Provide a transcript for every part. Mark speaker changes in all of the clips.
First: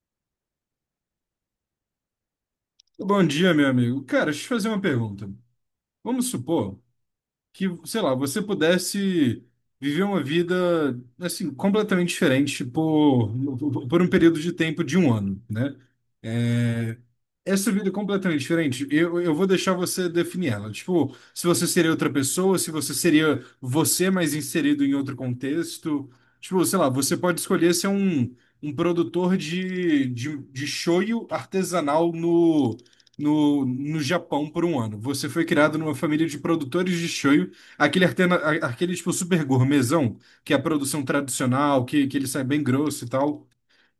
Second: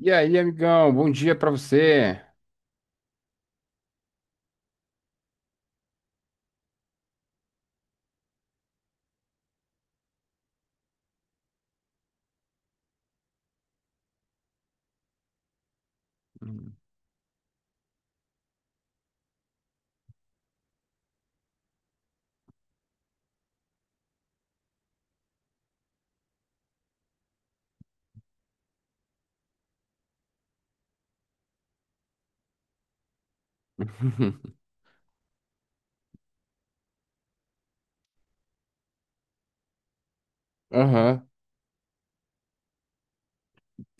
Speaker 1: E aí, amigão, bom dia pra você.
Speaker 2: Bom dia, meu amigo. Cara, deixa eu te fazer uma pergunta. Vamos supor que, sei lá, você pudesse viver uma vida, assim, completamente diferente por um período de tempo de um ano, né?
Speaker 1: Hum.
Speaker 2: É, essa vida é completamente diferente, eu vou deixar você definir ela. Tipo, se você seria outra pessoa, se você seria você, mas inserido em outro contexto. Tipo, sei lá, você pode escolher ser um produtor de shoyu artesanal no Japão por um ano. Você foi criado numa família de produtores de shoyu, aquele tipo super gourmetzão, que é a produção
Speaker 1: Aham,
Speaker 2: tradicional, que ele sai bem grosso e tal.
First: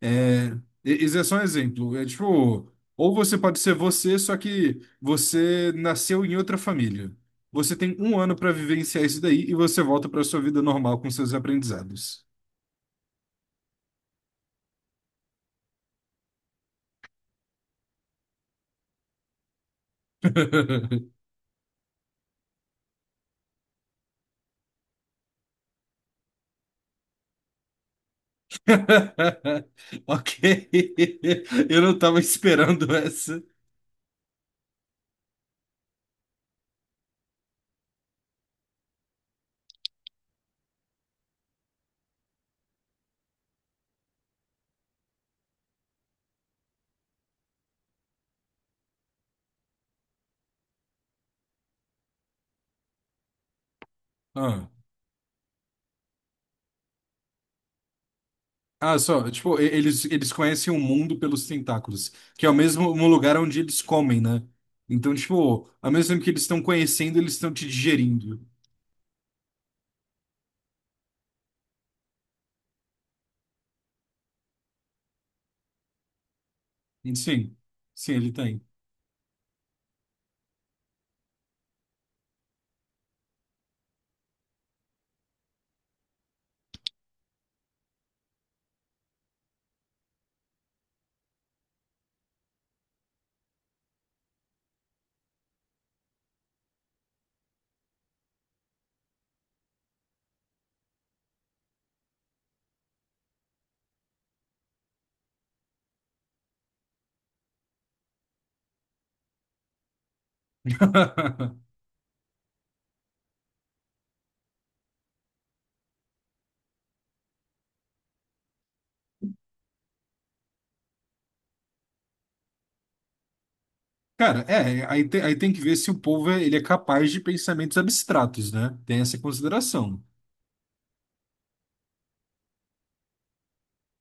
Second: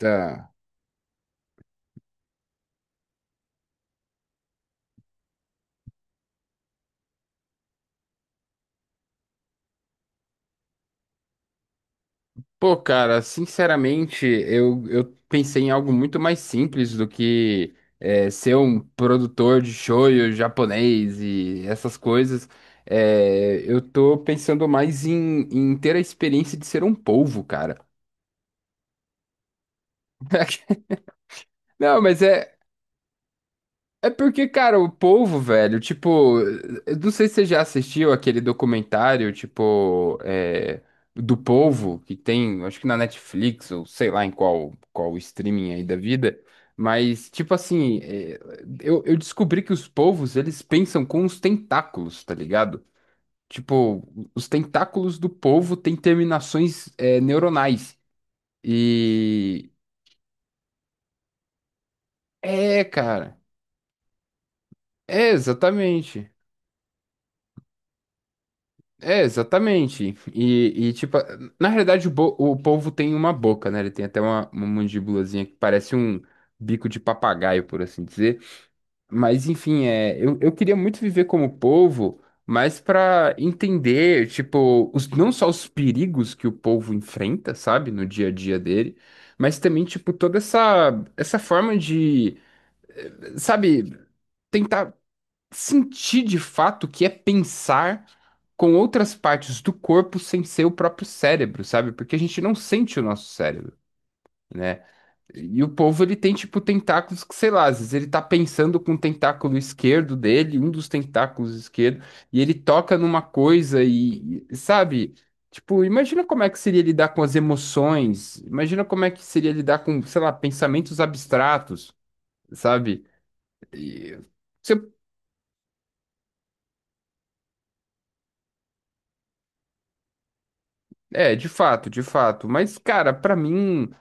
Speaker 2: É, esse é só um exemplo. Tipo, ou você pode ser você, só que você nasceu em outra família. Você tem um ano para vivenciar isso daí e você volta para sua vida normal com seus aprendizados.
Speaker 1: Pô, cara, sinceramente, eu pensei em algo muito mais simples do ser um produtor de shoyu japonês e essas coisas. Eu tô pensando mais em ter a experiência de ser um polvo, cara.
Speaker 2: Ok. Eu não
Speaker 1: Não,
Speaker 2: tava
Speaker 1: mas é,
Speaker 2: esperando essa.
Speaker 1: é porque, cara, o povo, velho, tipo, eu não sei se você já assistiu aquele documentário, tipo, do povo, que tem, acho que na Netflix, ou sei lá em qual, qual streaming aí da vida, mas, tipo assim, eu descobri que os povos, eles pensam com os tentáculos, tá ligado? Tipo, os
Speaker 2: Ah.
Speaker 1: tentáculos do povo têm terminações, neuronais.
Speaker 2: Ah, só, tipo, e-
Speaker 1: E.
Speaker 2: eles, eles conhecem o mundo pelos tentáculos, que é o
Speaker 1: É,
Speaker 2: mesmo um lugar
Speaker 1: cara.
Speaker 2: onde eles comem, né? Então,
Speaker 1: É,
Speaker 2: tipo, ao mesmo tempo que
Speaker 1: exatamente.
Speaker 2: eles estão conhecendo, eles estão te digerindo.
Speaker 1: É, exatamente. E, tipo, na realidade o polvo tem uma boca, né? Ele tem até uma mandíbulazinha que parece um bico de
Speaker 2: Sim,
Speaker 1: papagaio, por assim
Speaker 2: sim, ele
Speaker 1: dizer.
Speaker 2: tem.
Speaker 1: Mas, enfim, eu queria muito viver como polvo, mas pra entender, tipo, os, não só os perigos que o polvo enfrenta, sabe, no dia a dia dele, mas também, tipo, toda essa, essa forma de, sabe, tentar sentir de fato o que é pensar com outras partes do corpo sem ser o próprio cérebro, sabe? Porque a gente não sente o nosso cérebro, né? E o povo, ele tem, tipo, tentáculos que, sei lá, às vezes ele tá pensando com o tentáculo esquerdo dele, um dos tentáculos esquerdo, e ele toca numa coisa e, sabe? Tipo, imagina como é que seria lidar com as emoções, imagina como é que seria lidar com, sei lá, pensamentos abstratos, sabe? E-
Speaker 2: Cara, é,
Speaker 1: se-
Speaker 2: aí, te- aí tem que ver se o povo é, ele é capaz de pensamentos abstratos, né? Tem essa consideração.
Speaker 1: É, de fato, de fato. Mas, cara, pra mim,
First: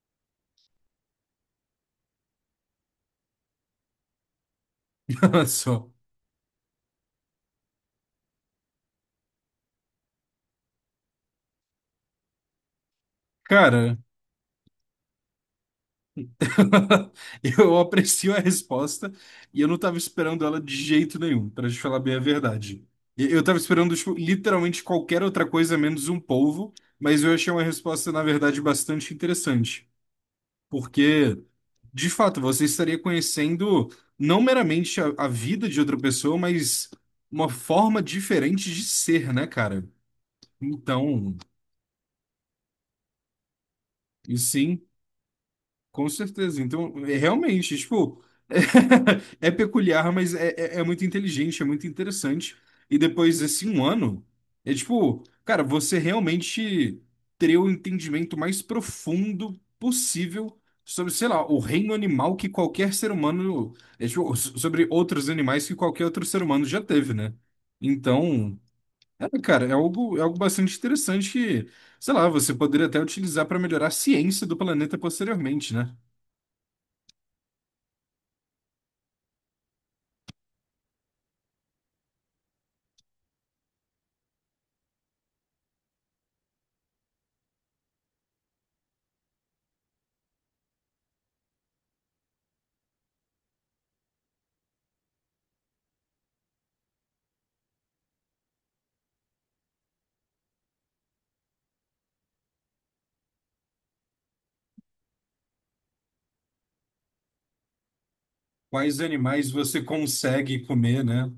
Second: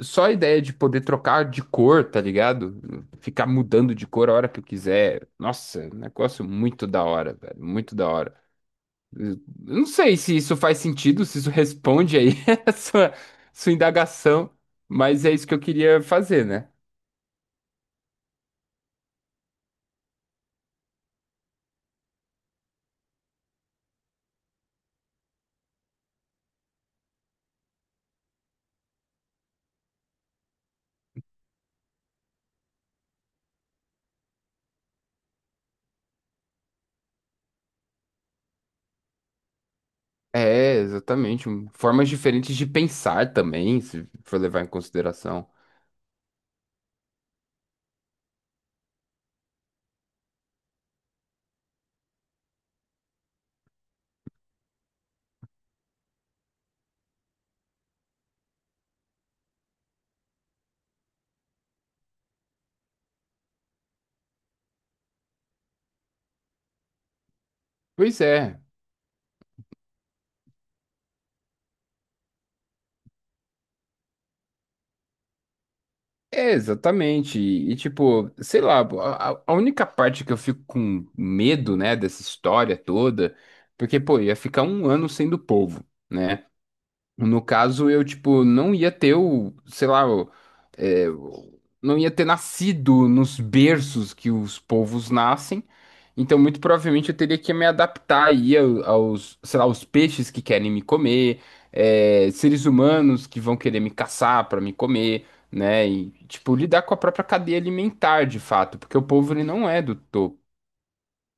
Speaker 1: só a ideia de poder trocar de cor, tá ligado? Ficar mudando de cor a hora que eu quiser. Nossa, é
Speaker 2: Só.
Speaker 1: um negócio muito da hora, velho. Muito da hora. Eu não sei se isso faz sentido, se isso responde aí a sua
Speaker 2: Cara.
Speaker 1: indagação, mas é isso que eu queria fazer, né?
Speaker 2: Eu aprecio a resposta e eu não estava esperando ela de jeito nenhum, para te falar bem a verdade. Eu estava esperando, tipo, literalmente qualquer outra coisa menos um polvo, mas eu achei uma resposta, na verdade, bastante interessante. Porque, de fato, você estaria conhecendo não meramente a vida de outra pessoa, mas uma forma diferente de ser, né, cara?
Speaker 1: É,
Speaker 2: Então,
Speaker 1: exatamente. Formas diferentes de pensar também, se
Speaker 2: e
Speaker 1: for levar em
Speaker 2: sim.
Speaker 1: consideração.
Speaker 2: Com certeza. Então, é realmente, tipo, é peculiar, mas é muito inteligente, é muito interessante. E depois desse um ano, é tipo, cara, você realmente teria o entendimento mais profundo possível sobre, sei lá, o reino animal que qualquer ser humano, tipo, sobre outros animais que qualquer outro ser humano já teve, né?
Speaker 1: Pois
Speaker 2: Então,
Speaker 1: é.
Speaker 2: cara, é algo bastante interessante que, sei lá, você poderia até utilizar para melhorar a ciência do planeta posteriormente, né?
Speaker 1: É, exatamente. E, tipo, sei lá, a única parte que eu fico com medo, né, dessa história toda, porque, pô, ia ficar um ano sendo povo, né? No caso, eu, tipo, não ia ter o, sei lá, é, o- não ia ter nascido nos berços que os povos nascem. Então, muito provavelmente, eu teria que me adaptar aí aos, sei lá, aos peixes que querem me comer, seres humanos que vão querer me caçar para me comer, né? E, tipo, lidar com a própria cadeia alimentar, de fato, porque
Speaker 2: Quais
Speaker 1: o povo, ele
Speaker 2: animais
Speaker 1: não é
Speaker 2: você
Speaker 1: do topo.
Speaker 2: consegue comer, né?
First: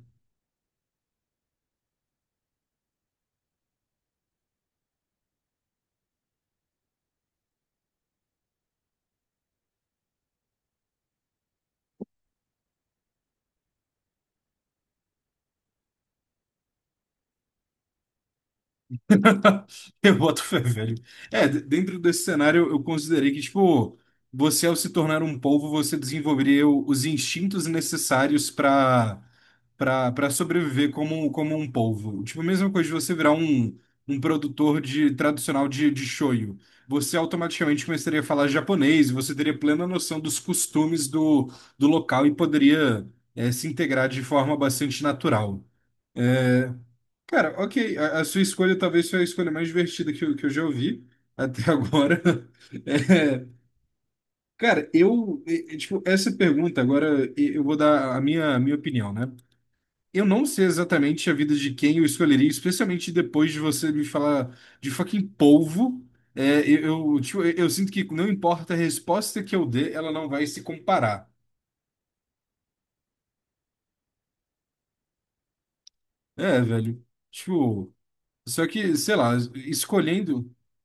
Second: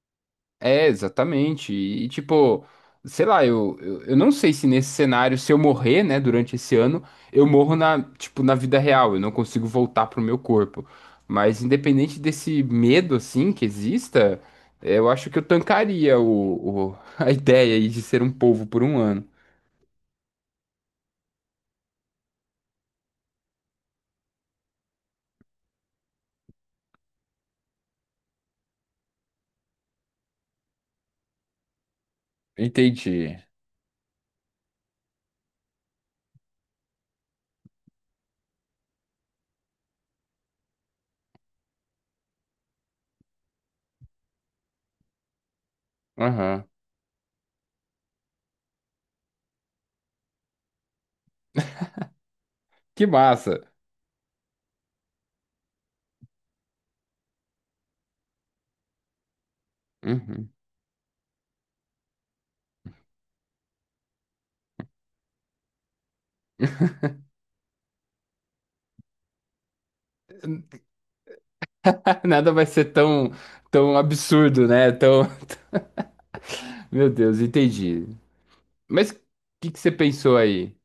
Speaker 1: É, exatamente. E, tipo, sei lá, eu não sei se nesse cenário, se eu morrer, né, durante esse ano, eu morro na, tipo, na vida real, eu não consigo voltar pro meu corpo. Mas independente desse medo, assim, que exista, eu acho que eu tancaria a ideia aí de ser um povo por um ano.
Speaker 2: Eu boto fé, velho. Dentro desse cenário, eu considerei que, tipo, você ao se tornar um polvo, você desenvolveria os instintos necessários para sobreviver como um polvo. Tipo, a mesma coisa de você virar
Speaker 1: Entendi.
Speaker 2: um produtor de tradicional de shoyu. Você automaticamente começaria a falar japonês, você teria plena noção dos costumes do local e poderia, se integrar de forma bastante natural.
Speaker 1: Aham.
Speaker 2: É, Cara, ok. A sua escolha talvez foi a escolha mais divertida que eu já ouvi até agora.
Speaker 1: Que
Speaker 2: É,
Speaker 1: massa.
Speaker 2: cara, tipo, essa pergunta, agora eu vou dar a minha opinião, né? Eu não
Speaker 1: Uhum.
Speaker 2: sei exatamente a vida de quem eu escolheria, especialmente depois de você me falar de fucking polvo. Tipo, eu sinto que não importa a resposta que eu dê, ela não vai se comparar.
Speaker 1: Nada vai ser tão, tão absurdo, né? Tão...
Speaker 2: É, velho.
Speaker 1: Meu Deus,
Speaker 2: Tipo,
Speaker 1: entendi.
Speaker 2: só que,
Speaker 1: Mas
Speaker 2: sei
Speaker 1: o
Speaker 2: lá,
Speaker 1: que que você pensou
Speaker 2: escolhendo.
Speaker 1: aí?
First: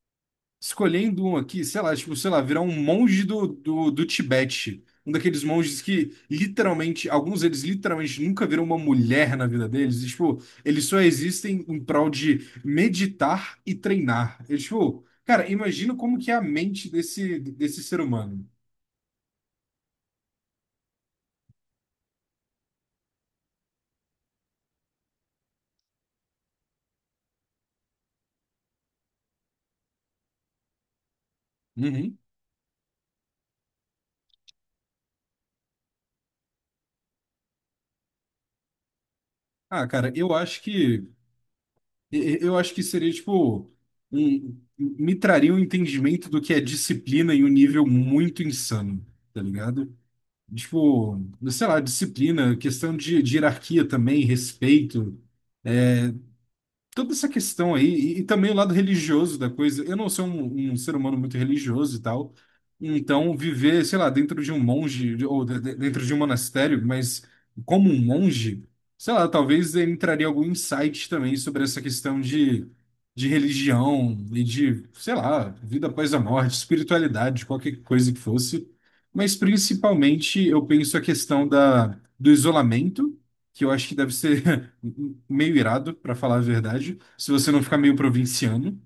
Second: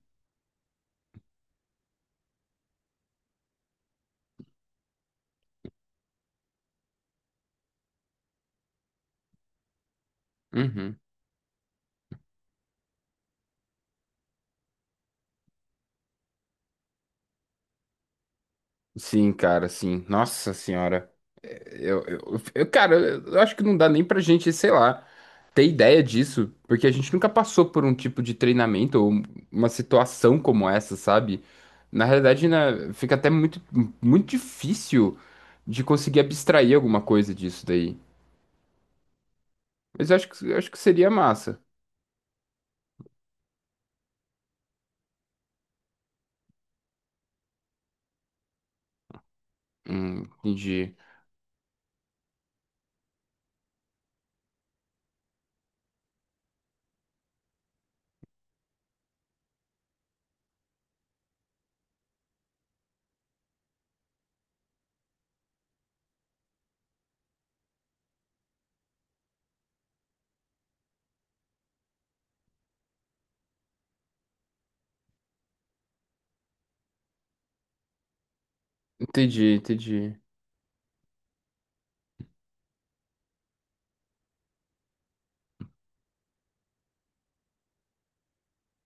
Speaker 2: Escolhendo um aqui, sei lá, tipo, sei lá, virar um monge do Tibete. Um daqueles monges que literalmente, alguns deles literalmente nunca viram uma mulher na vida deles. E, tipo, eles
Speaker 1: Uhum.
Speaker 2: só existem em prol de meditar e treinar. E, tipo, cara, imagina como que é a mente desse ser humano.
Speaker 1: Sim, cara, sim. Nossa senhora. Eu, eu, cara, eu acho que não dá nem pra gente, sei lá, ter ideia disso, porque a gente nunca passou por um tipo de treinamento ou uma situação como essa, sabe? Na
Speaker 2: Uhum.
Speaker 1: realidade, né, fica até muito, muito difícil de conseguir abstrair alguma coisa disso daí.
Speaker 2: Ah,
Speaker 1: Mas
Speaker 2: cara, eu
Speaker 1: eu
Speaker 2: acho
Speaker 1: acho que
Speaker 2: que
Speaker 1: seria massa.
Speaker 2: e- eu acho que seria, tipo, me traria um entendimento do que é disciplina em um nível muito insano, tá ligado?
Speaker 1: Entendi.
Speaker 2: Tipo, sei lá, disciplina, questão de hierarquia também, respeito toda essa questão aí, e também o lado religioso da coisa. Eu não sou um ser humano muito religioso e tal, então viver, sei lá, dentro de um monge, ou dentro de um monastério, mas como um monge, sei lá, talvez eu entraria algum insight também sobre essa questão de religião e de, sei lá, vida após a morte, espiritualidade, qualquer coisa que fosse. Mas
Speaker 1: Entendi, entendi.
Speaker 2: principalmente eu penso a questão do isolamento, que eu acho que deve ser meio irado, pra falar a verdade, se você não ficar meio provinciano.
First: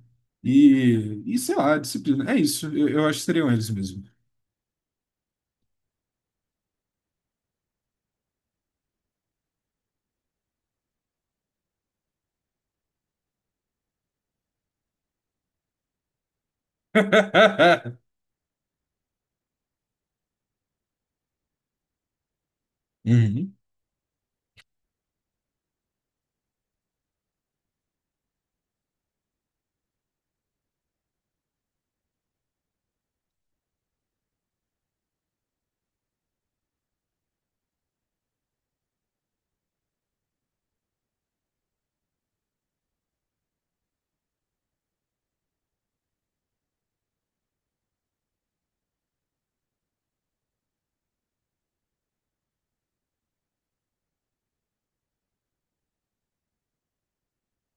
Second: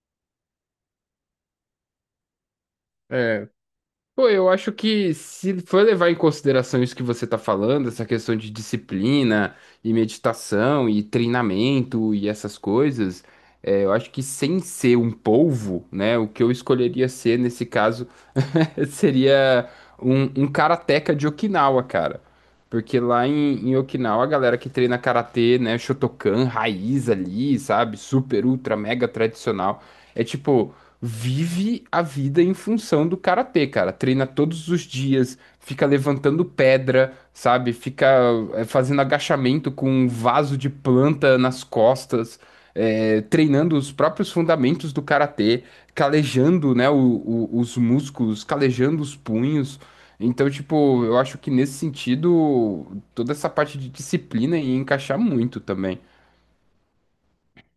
Speaker 2: E sei lá, disciplina. É isso, eu acho que
Speaker 1: É,
Speaker 2: seriam eles mesmo.
Speaker 1: Pô, eu acho que se for levar em consideração isso que você tá falando, essa questão de disciplina e meditação e treinamento e essas coisas, eu acho que sem ser um polvo, né, o que eu escolheria ser nesse caso seria um karateca de Okinawa, cara. Porque lá
Speaker 2: Uhum.
Speaker 1: em Okinawa, a galera que treina karatê, né, Shotokan, raiz ali, sabe? Super, ultra, mega tradicional. É tipo, vive a vida em função do karatê, cara. Treina todos os dias, fica levantando pedra, sabe? Fica fazendo agachamento com um vaso de planta nas costas, treinando os próprios fundamentos do karatê calejando, né, os músculos, calejando os punhos. Então, tipo, eu acho que nesse sentido, toda essa parte de disciplina ia encaixar muito também.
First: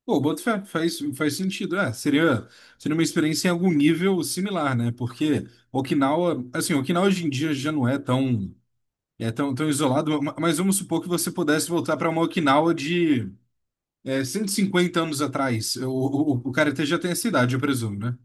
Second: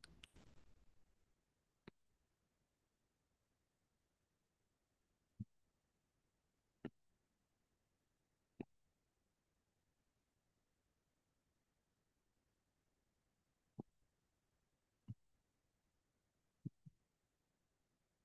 Speaker 2: Pô, boto fé, faz sentido. É, seria uma experiência em algum nível similar, né? Porque Okinawa, assim, Okinawa hoje em dia já não é tão isolado, mas vamos supor que você pudesse voltar para uma Okinawa de 150 anos atrás. O cara até já tem essa idade, eu presumo, né?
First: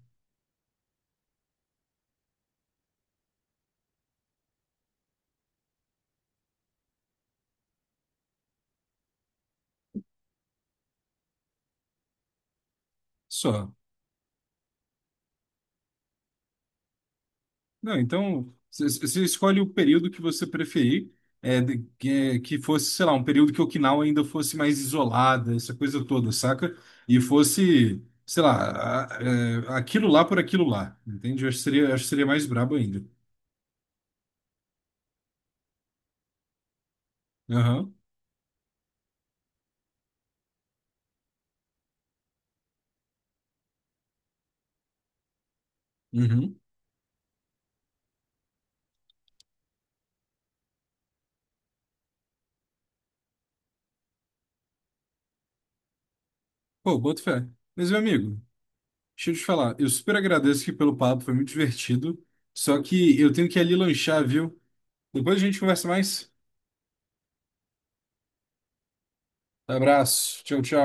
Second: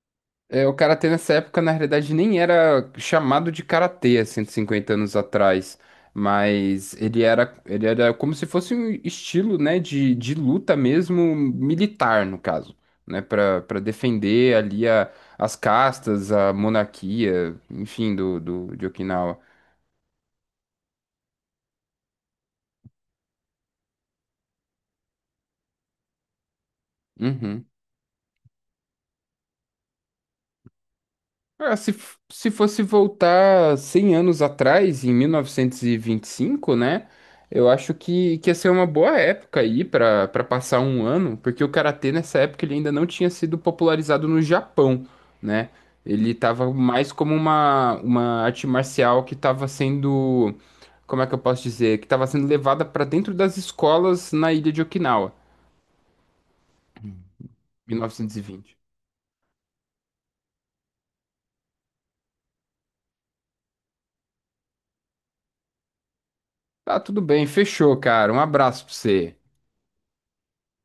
Speaker 1: É, o karatê nessa época, na realidade, nem era chamado de karatê há 150 anos atrás, mas ele era como se fosse um estilo, né, de luta mesmo, militar, no caso, né, para
Speaker 2: Só.
Speaker 1: para defender ali a, as castas, a monarquia,
Speaker 2: Não,
Speaker 1: enfim, do,
Speaker 2: então
Speaker 1: do,
Speaker 2: você
Speaker 1: de
Speaker 2: você
Speaker 1: Okinawa.
Speaker 2: escolhe o período que você preferir, que fosse, sei lá, um período que Okinawa ainda fosse mais isolada, essa coisa toda, saca? E
Speaker 1: Uhum.
Speaker 2: fosse, sei lá, aquilo lá por aquilo lá, entende? Eu acho que
Speaker 1: Ah, se,
Speaker 2: seria, acho que seria mais
Speaker 1: se
Speaker 2: brabo
Speaker 1: fosse
Speaker 2: ainda.
Speaker 1: voltar 100 anos atrás, em 1925, né? Eu acho
Speaker 2: Aham,
Speaker 1: que ia ser uma boa época aí para para passar um ano, porque o karatê nessa época ele ainda não tinha sido popularizado no Japão, né? Ele
Speaker 2: uhum.
Speaker 1: estava mais como uma arte marcial que estava sendo, como é que eu posso dizer? Que estava sendo levada para dentro das escolas na ilha de Okinawa,
Speaker 2: Pô, boto fé. Mas, meu amigo,
Speaker 1: 1920.
Speaker 2: deixa eu te falar, eu super agradeço aqui pelo papo, foi muito divertido, só que eu tenho que ir ali lanchar, viu? Depois a gente conversa mais.
Speaker 1: Tá, tudo bem, fechou, cara. Um abraço para você.
Speaker 2: Abraço, tchau, tchau.